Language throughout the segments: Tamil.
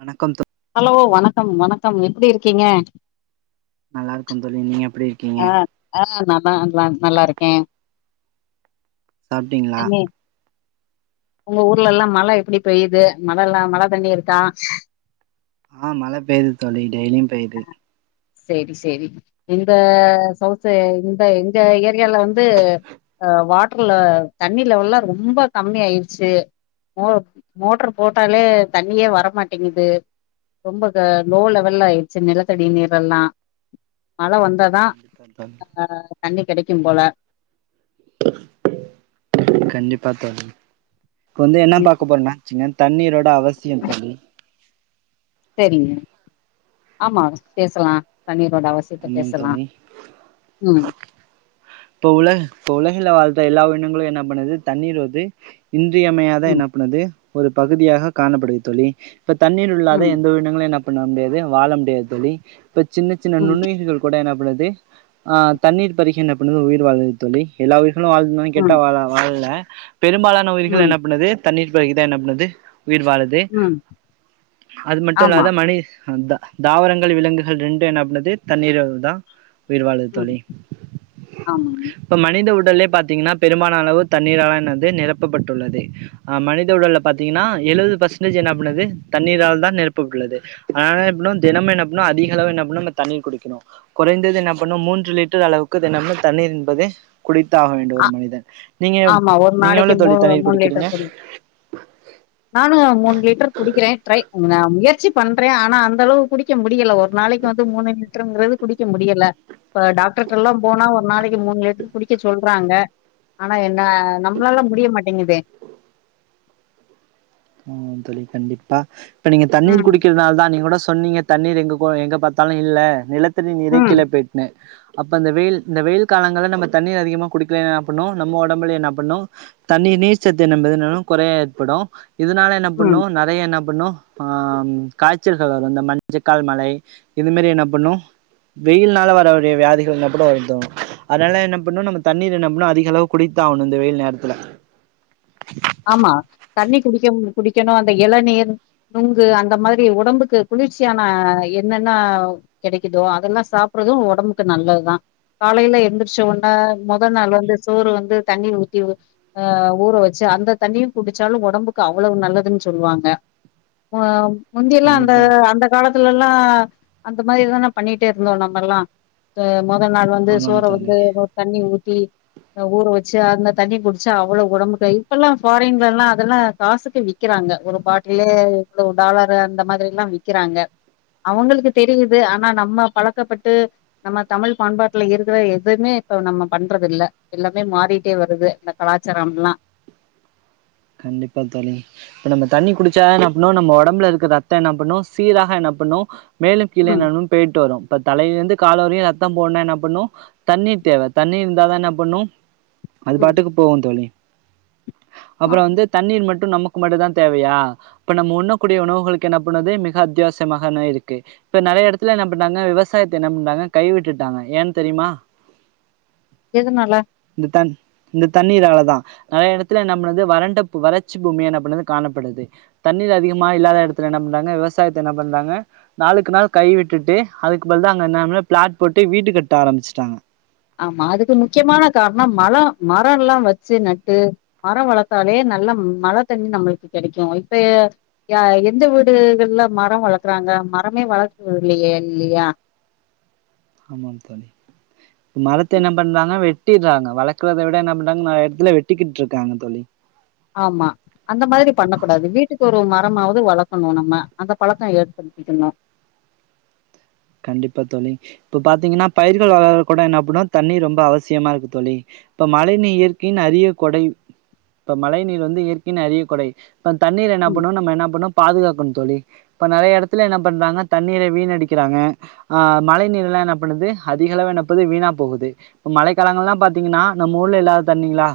வணக்கம் தோ ஹலோ வணக்கம் வணக்கம் எப்டி இருக்கீங்க நல்லா இருக்கோம் தோழி நீங்க எப்டி இருக்கீங்க ஆ ஆ நல்லா நல் நல்லா இருக்கே சாப்ட்டீங்களா என்னே உங்க ஊர்லல்லா மழ எப்டி பெய்யுது மழல்லா மழ தண்ணி இருக்கா ஆ பழ பெய்யிது தோழி டெய்லியு பெய்யிது சரி சரி இந்த சௌசு இந்த எங்க ஏரியால வந்து ஆ வாட்டர்ல தண்ணி லெவல்லா ரொம்ப கம்மி ஆயிர்ச்சு மோ மோட்டர் போட்டாலே தண்ணியே வரமாட்டேங்குது ரொம்ப க லோ லெவல்ல ஆய் சு நிலத்தடி நீரெல்லா மழ வந்தாதா அ தண்ணி கெடைக்கு போல கண்டிப்பா தோழி இப்ப வந்து என்ன ம் பாக்க போறோனா சுன்னா தண்ணீரோட அவசியோ தோழி சரிங்க ஆமா பேசலா தண்ணீரோட அவச் திருப்பி ஆமாங் பேசலா தோழி ம் இப்போ உள்ள போ உலகுல வாழ்ற எல்லா உயிரிணங்களு என்ன பண்ணுது தண்ணீர் வந்து இன்றியமையாத ம் என்ன பண்ணுது ஒரு பகுதியாக காணப்படுது தோழி இப்ப தண்ணீர் இல்லாத ம் எந்த உயி ரிணங்களு என்ன பண்ண முடியாது வாழ முடியாது தோழி இப்ப சின்ன சின்ன ம் நுண்ணுயிர்கள் கூட என்ன பண்ணுது ஆ தண்ணீர் பருகி என்ன பண்ணது உயிர் வாழுது தோழி எல்லா உயிர்களு வாழ் னோனு கெட்டா ம் வாழா வாழல பெரும்பாலான உயிர்கள் ம் என்னா பண்ணது தண்ணீர் பருகிதா என்ன பன்னுது உயிர் வாழு து ம் அது மட்டு ஆமா இல்லாத மணி அத்தா தாவரங்கள் விலங்குகள் ரெண்டு என்ன பன்னுது தண்ணீரோட தா உயிர் வாழுது தோழி ஆமா இப்போ மனித உடலே பாத்தீங்கன்னா பெரும்பால அளவு தண்ணீரால என்னது நிரப்பப்பட்டுள்ளது ஆ மனித உடல்ல பாத்தீங்கன்னா எழுவது பர்சன்டேஜ் என்னா பண்ணுது தண்ணீரால் தான் நெரப்ப உள்ளது அனால என்ன பன்னோ தெனமு என்ன பன்னோ அதிக அளவு என்னப்பன்னோ இந்த தண்ணீய குடிக்கணு குறைந்தது என்ன பண்ணு மூன்று லிட்டர் அளவுக்கு தெனமு தண்ணீர் என்பது குடித்து ஆக வேண்டும் அ ஒரு மனிதன் நீங்க எவ் ஆமா ஒரு நீங்க நாளைக்கு எவ்வளவு மூ தோழி தண்ணீர் மூணு லிட்டர் குடிக்கிறீங்க? குடி நானு மூணு லிட்டர் குடிக்கிறே ட்ரை நா முயற்சி பண்றே ஆனா அந்த அளவு குடிக்க முடியல ஒரு நாளைக்கு வந்து மூணு லிட்டருங்குறது குடிக்க முடியல இப்ப டாக்டர்ட்ட எல்லா போனா ஒரு நாளைக்கு மூணு லிட்டர் குடிக்கச் சொல்றாங்க ஆனா என்ன நம்மளாலா முடிய மாட்டேங்குதே ஆ தோழி கண்டிப்பா இப்ப நீங்க தண்ணீர் ம் குடிக்கிறதுனால தா நீங்க கூட சொன்னீங்க தண்ணீர் எங்க கோ எங்க பாத்தாலு இல்ல நிலத்தடி நீரே ம் கீழ போயிட்னு அப்ப இந்த வெயில் இந்த வெயில் காலங்கல்ல நம்ப தண்ணீர் அதிகமா குடிக்கலனா என்ன பண்ணு நம்ம ஒடம்புல என்ன பண்ணு தண்ணிர் நீர் சத்து என்னம்பதுனூ கொறைய ஏற்படு இதுனால என்ன ம். பண்ணு ந றைய என்ன பண்ணு ஆ காச்சல்கள் வரு இந்த மஞ்சக்கால் மலை இது மாரி என்ன பண்ணு வெயில்னால வரகூடிய வியாதிகள் என்ன பண்ணு [unintelligible] அதல்ல என்ன பண்ணொ நம்ம தண்ணீர் என்ன பண்ணொ அதிக அளவுக் குடித்தாவனு இந்த வெயில் நேரத்துல ஆமா தண்ணி குடிக்கம் குடிக்கணு அந்த எளநீர் நுங்கு அந்த மாரி ஒடம்புக்கு குளிர்ச்சியான என்னென்னா கெடைக்கிதோ அதெல்லா சாப்புறது ஒடம்புக்கு நல்லதுதா காலையில எந்திரிச்ச ஒட்னெ மொதல் நாள் வந்து சோறு வந்து தண்ணி ஊத்தி உ அ ஊற வெச்சு அந்த தண்ணியு குடிச்சாலு ஒடம்புக்கு அவ்வளவு நல்லதுன் சொல்வாங்க அ முந்தியெல்லா அந்த கண்டிப்பா அந்த காலத்துலெல்லா அந்த மாரிதான பண்ணிட்டே இருந்தோ நம்மெல்லா து மொத நாள் வந்து சோற ஆமாம் தோழி வந்து இது தண்ணி ஊத்தி ஊற வெச்சு அந்த தண்ணி குடிச்சா அவ்வளோ ஒடம்புக்கு இப்பல்லா ஃபாரின்லல்லா அதெல்லா காசுக்கு விக்கிறாங்க ஒரு பாட்டிலு இவ்ளோ டாலரு அந்த மாதிரில்லா வி க்கிறாங்க அவங்களுக்கு தெரிது ஆனா நம்ம பழக்கப்பட்டு நம்ம தமிழ் பண்பாட்ல இருக்குற எதுமே இப்ப நம்ம பண்றதில்ல எல்லாமே மாறிட்டே வருது இந்த கலாச்சாரம்ல்லா கண்டிப்பா தோழி ப்ப நம்ம தண்ணி குடிச்சா என்ன பண்ணு நம்ம ஒடம்பல இருக்க ரத்த என்ன பண்ணு சீராக என்ன பண்ணு மேலு கீழு ம் என்னனுன் போய்ட்டு வரு இப்ப தலைலேந்து காலு வரையு ரத்தம் போணுனா என்னா பண்ணு தண்ணீர் தேவ தண்ணி இருந்தாதா என்ன பண்ணு அது ம் பாட்டுக்கு போவு தோழி அப்றோ வந்து தண்ணீர் மட்டு நமக்கு மட்டு தா தேவயா இப்ப நம்ம உண்ணக்கூடிய உணவுகளுக்கு என்ன பண்ணது மிக அத்தியாவசியமாக என்னா இருக்கு இப்ப நெறய எடத்துல என்ன பண்ட்டாங்க விவசாயத்த என்ன பண்ட்டாங்க கைவிட்டுட்டாங்க ஏன் தெரிமா எதுனால இந்த தண் இந்த தண்ணீராலதா நெறய எடத்துல நம்ள இது வறண்ட பூ வறட்சி பூமி என்னா பண்ணுது காணப்படுது தண்ணீர் அதிகமா இல்லாத எடத்துல என்ன பண்றாங்க விவசாயத்த என்ன பண்றாங்க நாளுக்கு நாள் கை விட்டுட்டு அதுக்கு பதில்லா அங்க எல்லாமே பிளாட் போட்டு வீடு கட்ட ஆரம்பிச்சுட்டாங்க ஆமா அதுக்கு முக்கியமான கார்ணோ மலொ மரோல்லா வச்சு நட்டு மரொ வளர்த்தாலே நல்ல மழ தண்ணி நம்ளுக்கு கெடைக்கு இப்பய யா எந்த வீடுகள்ல மரோ வளர்க்குறாங்க மரமே வளர்க்கர்தில்லியே இல்லியா ஆமாம் தோழி மரத்த என்ன பண்றாங்க வெட்டிட்றாங்க வளக்கறத விட என்ன பண்றாங்க நறைய எடத்துல வெட்டிக்கிட்ருக்காங்க தோழி ஆமா அந்த மாதிரி பண்ணக்கூடாது வீட்டுக்கு ஒரு மரமாவுது வளக்கணு நம்ம அந்த பழக்கோ ஏற்படுத்திக்கணு கண்டிப்பா தோழி இப்ப பாத்தீங்ன்னா பயிர்கள் வளர்ற கூட என்ன பண்ணு தண்ணி ரொம்ப அவசியமாருக்கு தோழி இப்ப மழைநீர் இயற்கையின் அரிய கொடை இப்ப மழை நீர் வந்து இயற்கையின் அரிய கொடை அப்றோ தண்ணீர் என்ன ம் பண்ணு நம்ம என்ன பண்ணு பாதுகாக்கணு தோழி இப்ப நெறய எடத்துல என்ன பண்றாங்க தண்ணீர வீணடிக்கிறாங்க ஆ மழை நீர்லா என்ன பண்ணுது அதிகளவு என்னப்பது வீணா போகுது மழை காலங்கள்லா பாத்தீங்கன்னா நம்மஊர்ல இல்லாத தண்ணீங்களா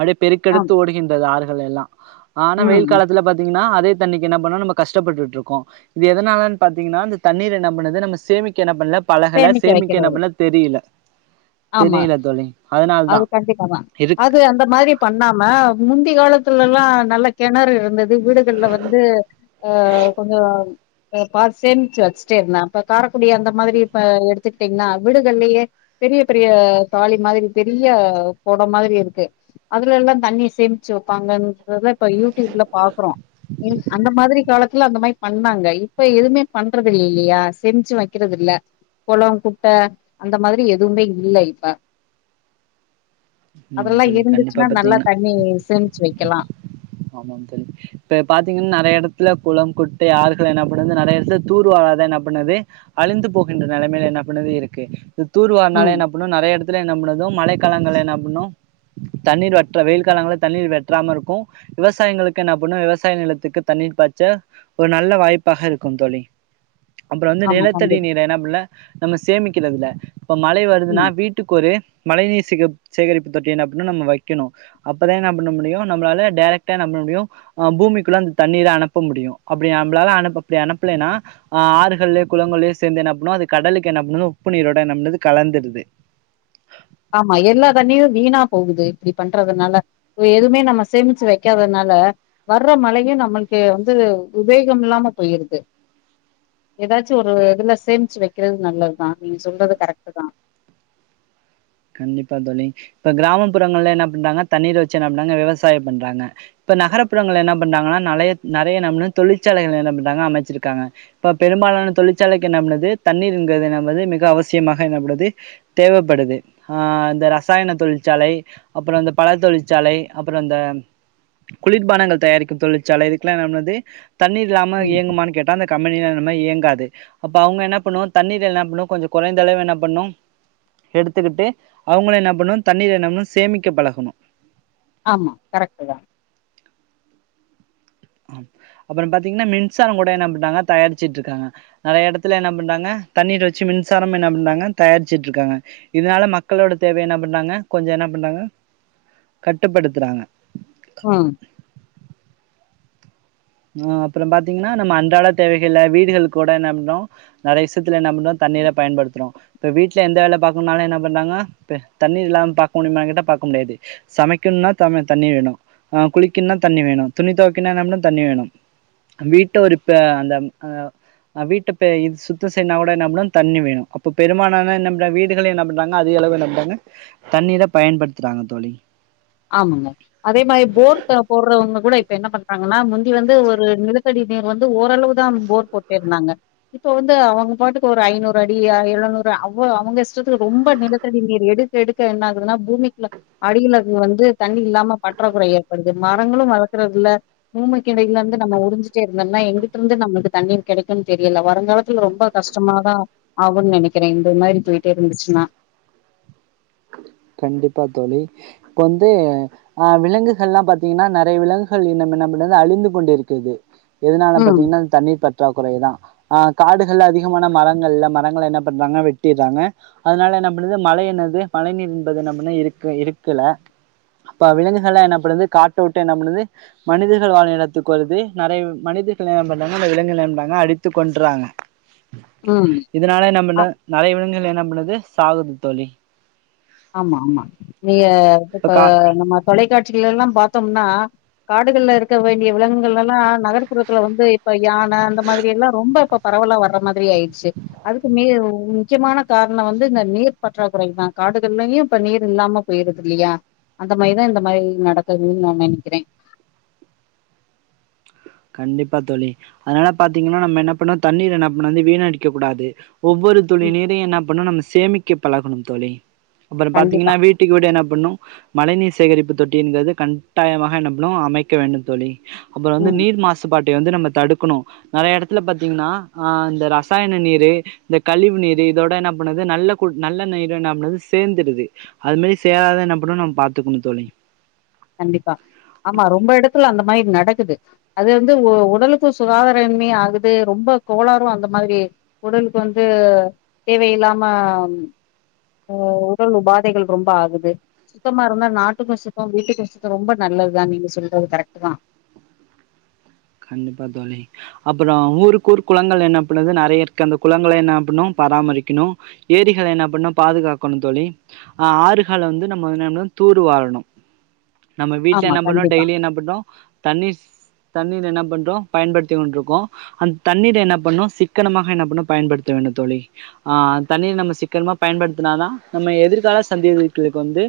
அப்டியே ஆம் பெருக்கெடுத்து ஓடுகின்றது ஆறுகள் எல்லா ஆனா வெயில் ம் காலத்துல பாத்தீங்கன்னா அதே தண்ணிக்கு என்ன பண்ணோ நம்ம கஷ்டப்பட்டுட்ருக்கோ இது எதனாலன் பாத்தீங்கன்னா அந்த தண்ணீர் என்ன பண்ணு து நம்ம சேமிக்க என்ன பண்ல பழகல சேமிக்க என்ன பண்ல தெரில்ல ஆமா அது கண்டிப்பா தா இருக்கு அது அந்த மாரி பண்ணாம முந்தி காலத்துலல்லா நல்ல கெணறு உள்ளது வீடுகள்ல வந்து ஆ கொஞ்சோ ஆ பார் சேமிச்சு வச்சுட்டே இருந்தாங் இப்ப காரக்குடி அந்த மாத்ரி இப்ப எடுத்துக்கிட்டீங்ன்னா வீடுகள்லயே பெரிய பெரிய தாலி மாதிரி பெரிய பொடம் மாதிரி இருக்கு அதுல எல்லா தண்ணிய சேமிச்சு வப்பாங்கன்றத இப்ப யூடியூப்ல பாக்குறோ அந்த மாதிரி காலத்துல அந்த மாரி பண்ணாங்க இப்ப எதுமே பண்றது இல்ல இல்லியா சேமிச்சு வெக்கிறது இல்ல கொளோம் குட்ட அந்த மாதிரி எதுமே இல்ல இப்ப ஆமாம் அதல்லா தோழி கண்டிப்பா இருந்துச்சுன்னா நல்லா பாத்தீங்கன்னா தண்ணி சேமிச்சு வக்கலா ஆமாம் தோழி இப்ப பாத்தீங்கன்னா நறைய எடத்துல குளம் குட்டை ஆறுகள் என்ன பண்ணுது நறைய எடத்துல தூர்வாராத என்ன பண்ணுது அழிந்து போகின்ற நெலமைல என்ன பண்ணுது இருக்கு இத தூர்வார்னாலே ம் என்ன இன்னு நறைய எடத்துல என்ன பண்றது மழ காலங்கள்ல என்ன பண்ணு தண்ணீர் வட்ற வெயில் காலங்கள்ல தண்ணீர் வெட்றாம இருக்கு விவசாயங்களுக்கு என்ன பண்ணு விவசாய நிலத்துக்கு தண்ணீர் பாச்ச ஒரு நல்ல வாய்ப்பாக இருக்கு தோழி அப்புறோ வந்து ஆமா நிலத்தடி கண்டிப்பா நீர என்னா பண்ல நம்ப சேமிக்கில்ல அதுல இப்ப மழை ம் வருதுனா வீட் டுக் ஒரு மழைநீர் சேக சேகரிப்பு தொட்டி என்னா பண்ணு நம்ம வெக்கணு அப்பதா என்ன பண்ண முடியு நம்மளால டேரக்டா நம்மளுடையு ஆ பூமிக்குள்ள அந்த தண்ணீர அனுப்ப முடியு அப்டி நம்ளால அனுப் அப்டி அனுப்லனா ஆ ஆறுகள்லயோ குலங்கள்லயோ சேந்து என்ன பண்ணு அது கடலுக்கு என்ன பண்ணு உப்பு நீரோட என்ன பண்ணுது கலந்துடுது ஆமா எல்லா தண்ணியு வீணா போகுது இப்டி பண்றதுனால இப்போ எதுமே நம்ம சேமிச்சு வெக்காதனால வர்ற மழய நம்முள்க்கு வந்து உபேகம் இல்லாம போயிருது ஏதாச்சு ஒரு இதுல சேமிச்சு வெக்கறது நல்லத்தா நீங்க சொல்றது கரெக்ட்டுதா கண்டிப்பா தோழி இப்ப கிராமப்புறங்கள்ல என்ன பண்றாங்க தண்ணீர் வெச்சு என்ன பண்றாங்க விவசாயோ பண்றாங்க இப்ப நகரப்புறங்கல என்ன பண்றாங்கனா நறைய நறைய நம்ம தொழிற்சாலைகல என்ன பண்றாங்க அமச்சிருக்காங்க இப்ப பெரும்பாலான தொழிற்சாலைக்கு என்ன பண்ணுது தண்ணீருங்கறது என்னது மிக அவசியமாக என்னப்பணுது தேவப்படுது ஆ இந்த ரசாயன தொழிற்சாலை அப்புறோ அந்த பழ தொழிற்சாலை அப்புறோ அந்த குளிர்பானங்கள் தயாரிக்கு தொழிற்சாலை இதுக்கெல்லா என்னா பண்ணுது தண்ணீர் இல்லாம ம் இயங்குமானு கேட் டா அந்த கம்பெனிலா அந்தமாரி இயங்காது அப்ப அவுங்க என்ன பண்ணுவாங்க தண்ணீர் என்ன பண்ணு கொஞ்சோ குறைந்த அளவு என்ன பண்ணு எடுத்துக்குட்டு அவுங்களு என்ன பண்ணு தண்ணீர் என்ன பண்ணு சேமிக்க பழகணு ஆமா கரெக்ட்டுதா ஆ அப்புறோ பாத்தீங்கனா மின்சாரோ கூட என்ன பண்றாங்க தயாரிச்சுட்ருக்காங்க நறைய எடத்துல என்ன பண்றாங்க தண்ணீர் வெச்சு மின்சாரம் என்ன பண்றாங்க தயாரிச்சுட்ருக்காங்க இதனால மக்களோட தேவைய என்ன பண்றாங்க கொஞ்சோ என்ன பண்றாங்க கட்டுப்படுத்துறாங்க ம் ஆ அப்புறோ பாத்தீங்கனா நம்ம அன்றாட தேவைகள வீடுகளுக்கூட என்ன பண்றோ நறைய விஷயத்துல என்ன பண்றோ தண்ணீர்ர பயன்படுத்தறோ இப்ப வீட்ல எந்த வேல பாக்கணுனாலு என்ன பண்றாங்க இப்ப தண்ணீர் இல்லாமா பாக்க முடியுமா கேட்ட பாக்க முடியாது சமைக்கணுனா தமு தண்ணி வேணு ஆ குளிக்கணுனா தண்ணி வேணு துணி துவக்கினா என்ன பண்ணு தண்ணி வேணு வீட்ட ஒருப்ப அந்த ஆ வீட்ட இப்ப இது சுத்தோ செய்னா கூட என்ன பண்ணு தண்ணி வேணு அப்ப பெருமானான என்ன பண்றாங் வீட் டுகள்ல என்ன பண்றாங்க அதிக அளவு என்ன பண்றாங்க தண்ணீர பயன்படுத்துறாங்க தோழி ஆமாங்க அதேமாரி போர் போட்றவங்க கூட இப்ப என்ன பண்றாங்கனா முந்தி வந்து ஒரு நிலத்தடி நீர் வந்து ஓ ரளவுதா போர் போட்டுருந்தாங்க இப்போ வந்து அவங்க பாட்டுக்கு ஒரு ஐநூறு அடி எழுநூறு அவ அவுங்க இஷ்டத்துக்கு ரொம்ப நிலத்தடி நீர் எடு க்க எடுக்க என்ன ஆகுதுன்னா பூமிக்கு அடியில இது வந்து தண்ணி இல்லாம பற்றாக்குறை ஏற்படுது மரங்களு வளக்கறது இல்ல பூமிக்கிடைலருந்து நம்ம உறிஞ்சுட்டே இருந்தம்னா எங்கிட்ருந்து நம்ளுக்கு தண்ணீர் கெடைக்குன் தெரியல வருங்காலத்துல ரொம்ப கஷ்டமாதா ஆகுன் நெனைக்குறே இந்த மாரி போய்ட்டுருந்துச்சுனா கண்டிப்பா தோழி இப்ப வந்து ஆ விலங்குகள்லா பாத்தீங்கனா நறைய விலங்குகள் என்ன என்ன பண்ணுது அழிந்து கொண்டிருக்கிறது எதுனால ம், பாத்தீங்கனா இந்த தண்ணீர் பற்றாக்குறைதா ஆ காடுகள்ல அதிகமான மரங்கள்ல மரங்கள என்ன பண்றாங்க வெட்டிறாங்க அதனால என்ன பண்ணுது மழை என்னது மழை நீர் என்பது நம்மன இருக்க இருக்கல அப்ப விலங்குகள்லா என்ன பண்ணுது காட்ட வுட்டு என்ன பண்ணுது மனிதர்கள் வாழு இடத்துக்கு வருது நறைய மனிதர்கள [unintelligible] விலங்குகள [unintelligible] அடித்து கொண்றாங்க ம் இதனால நம்என்ன நெறைய விலங்குகள் என்ன பண்ணுது சாகுது தோழி ஆமா ஆமா நீங்க இப்ப நம்ம தொலைக்காட்சிகள்லல்லா பாத்தோம்னா காடுகள்ல இருக்க வேண்டிய விலங்குகளெல்லா நகர்ப்புறத்துல வந்து இப்ப யான அந்த மாதிரியெல்லா ரொம்ப இப்ப பரவலா வர்ற மாதிரி ஆய்ர்ச்சு அதுக்குமேவ் முக்கியமான கார்ணோ வந்து இந்த நீர் பற்றாக்குறைதா காடு க்கள்ளையு இப்ப நீர் இல்லாம போய்ருது இல்லியா அந்த மாரிதா இந்த மாரி நடக்குதுன்னு நா நெனைக்கிறே கண்டிப்பா தோழி அதனால பாத்தீங்கன்னா நம்ம என்ன பண்ணூ தண்ணீர என்ன பண்ண வந்து வீணடிக்க கூடாது ஒவ்வொரு துளி ம் நீரையு என்ன பண்ணணு நம்ம சேமிக்க பழகணும் தோழி அப்பறோ கண்டிப்பா பாத்தீங்கன்னா வீட் டுக்கு வீடு என்னா பண்ணு மழை நீீர் சேகரிப்பு தொட்டீன்றது கட்டாயமாக என்னப்பனூ அமைக்க வேண்டுந் தோழி அப்புறோ வந்து ம் நீர் மாசுபாட்டை வந்து நம்ம தடுக்ணு நறைய எடத்துல பாத்தீங்ன்னா அ இந்த ரசாயன நீரு இந்த கழிவு நீரு இதோட என்ன பண்ணுது நல்ல குட் நல்ல நீரு என்ன பண்ணுது சேர்ந்துருது அது மேரி சேராத என்ன பண்ணு நம் பாத்துக்குணு தோழி கண்டிப்பா ஆமா ரொம்ப எடத்துல அந்த மாரி நடக்குது அது வந்து உ உடலுக்கு சுகாதாரமே ஆகுது ரொம்ப கோளாரூ அந்த மாதிரி உடலுக்கு வந்து தேவையில்லாம அ உடல் உபாதைகள் ரொம்ப ஆகுது சுத்தமாருந்தா நாட்டுக்கூ சுத்தோ வீட்டுக் சுத்தோ ரொம்ப நல்லது தா நீங்க சொல்றது கரெக்ட்டுதா கண்டிப்பா தோழி அப்பறோ ஊருக்குஊர் குளங்கள் என்ன பண்ணுது நெறைய இருக்கு அந்த குளங்கள என்ன பண்ணு பராமரிக்ணு ஏரிகள என்ன பண்ணு பாதுகாக்கணு தோழி அ ஆறுகள வந்து நம்ம வந்து என்ன பண்ணு தூரு வாரணு நம்ம வீட்ல ஆமா என்ன பண்றோ கண்டிப்பா டெய்லி என்ன பண்றோ தண்ணீ தண்ணீர் ந்து என்ன பண்றோ பயன்படுத்தி கொண்ருக்கோ அந் தண்ணீர் என்ன பண்ணு சிக்கனமாக என்ன பண்ணு பயன்படுத்த வேண்டு தோழி ஆ தண்ணீர் நம்ம சிக்கனமா பயன்படுத்துனாதா நம்ம எதிர்கால சந்தேதிகளுக் வந்து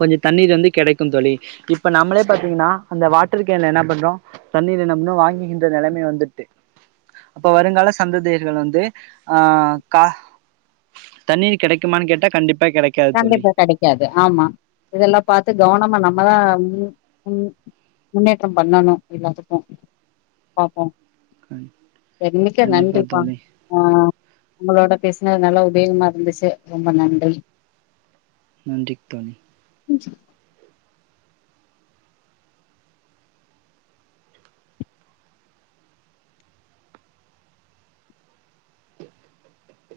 கொஞ்சோ தண்ணீர் வந்து கெடைக்குந் தோழி இப்ப நாமளே பாத்தீங்கன்னா அந்த வாட்டர் கேன்ல என்ன பண்றோ தண்ணீரு என்ன பண்ணோ வாங்குகின்ற நெலமயே வந்துட்டு அப்ப வருங்கால சந்ததியர்கள் வந்து ஆ கா தண்ணீர் கெடைக்குமான்னு கேட்டா கண்டிப்பா கெடைக் கண்டிப்பா கெடைக்காது ஆமா இதெல்லா பாத்து கவனமா நம்மதா ம் ம் முன்னேற்றம் பண்ணனு எல்லாத்துக்கூ பாப்போ என்னைக்கு கண்டிப்பா நன்றிப்பா தோழி ஆ உங்களோட பேச்னது நல்ல உபயோகமா இருந்துச்சு ரொம்ப நன்றி நன்றித் தோழி ம்ச்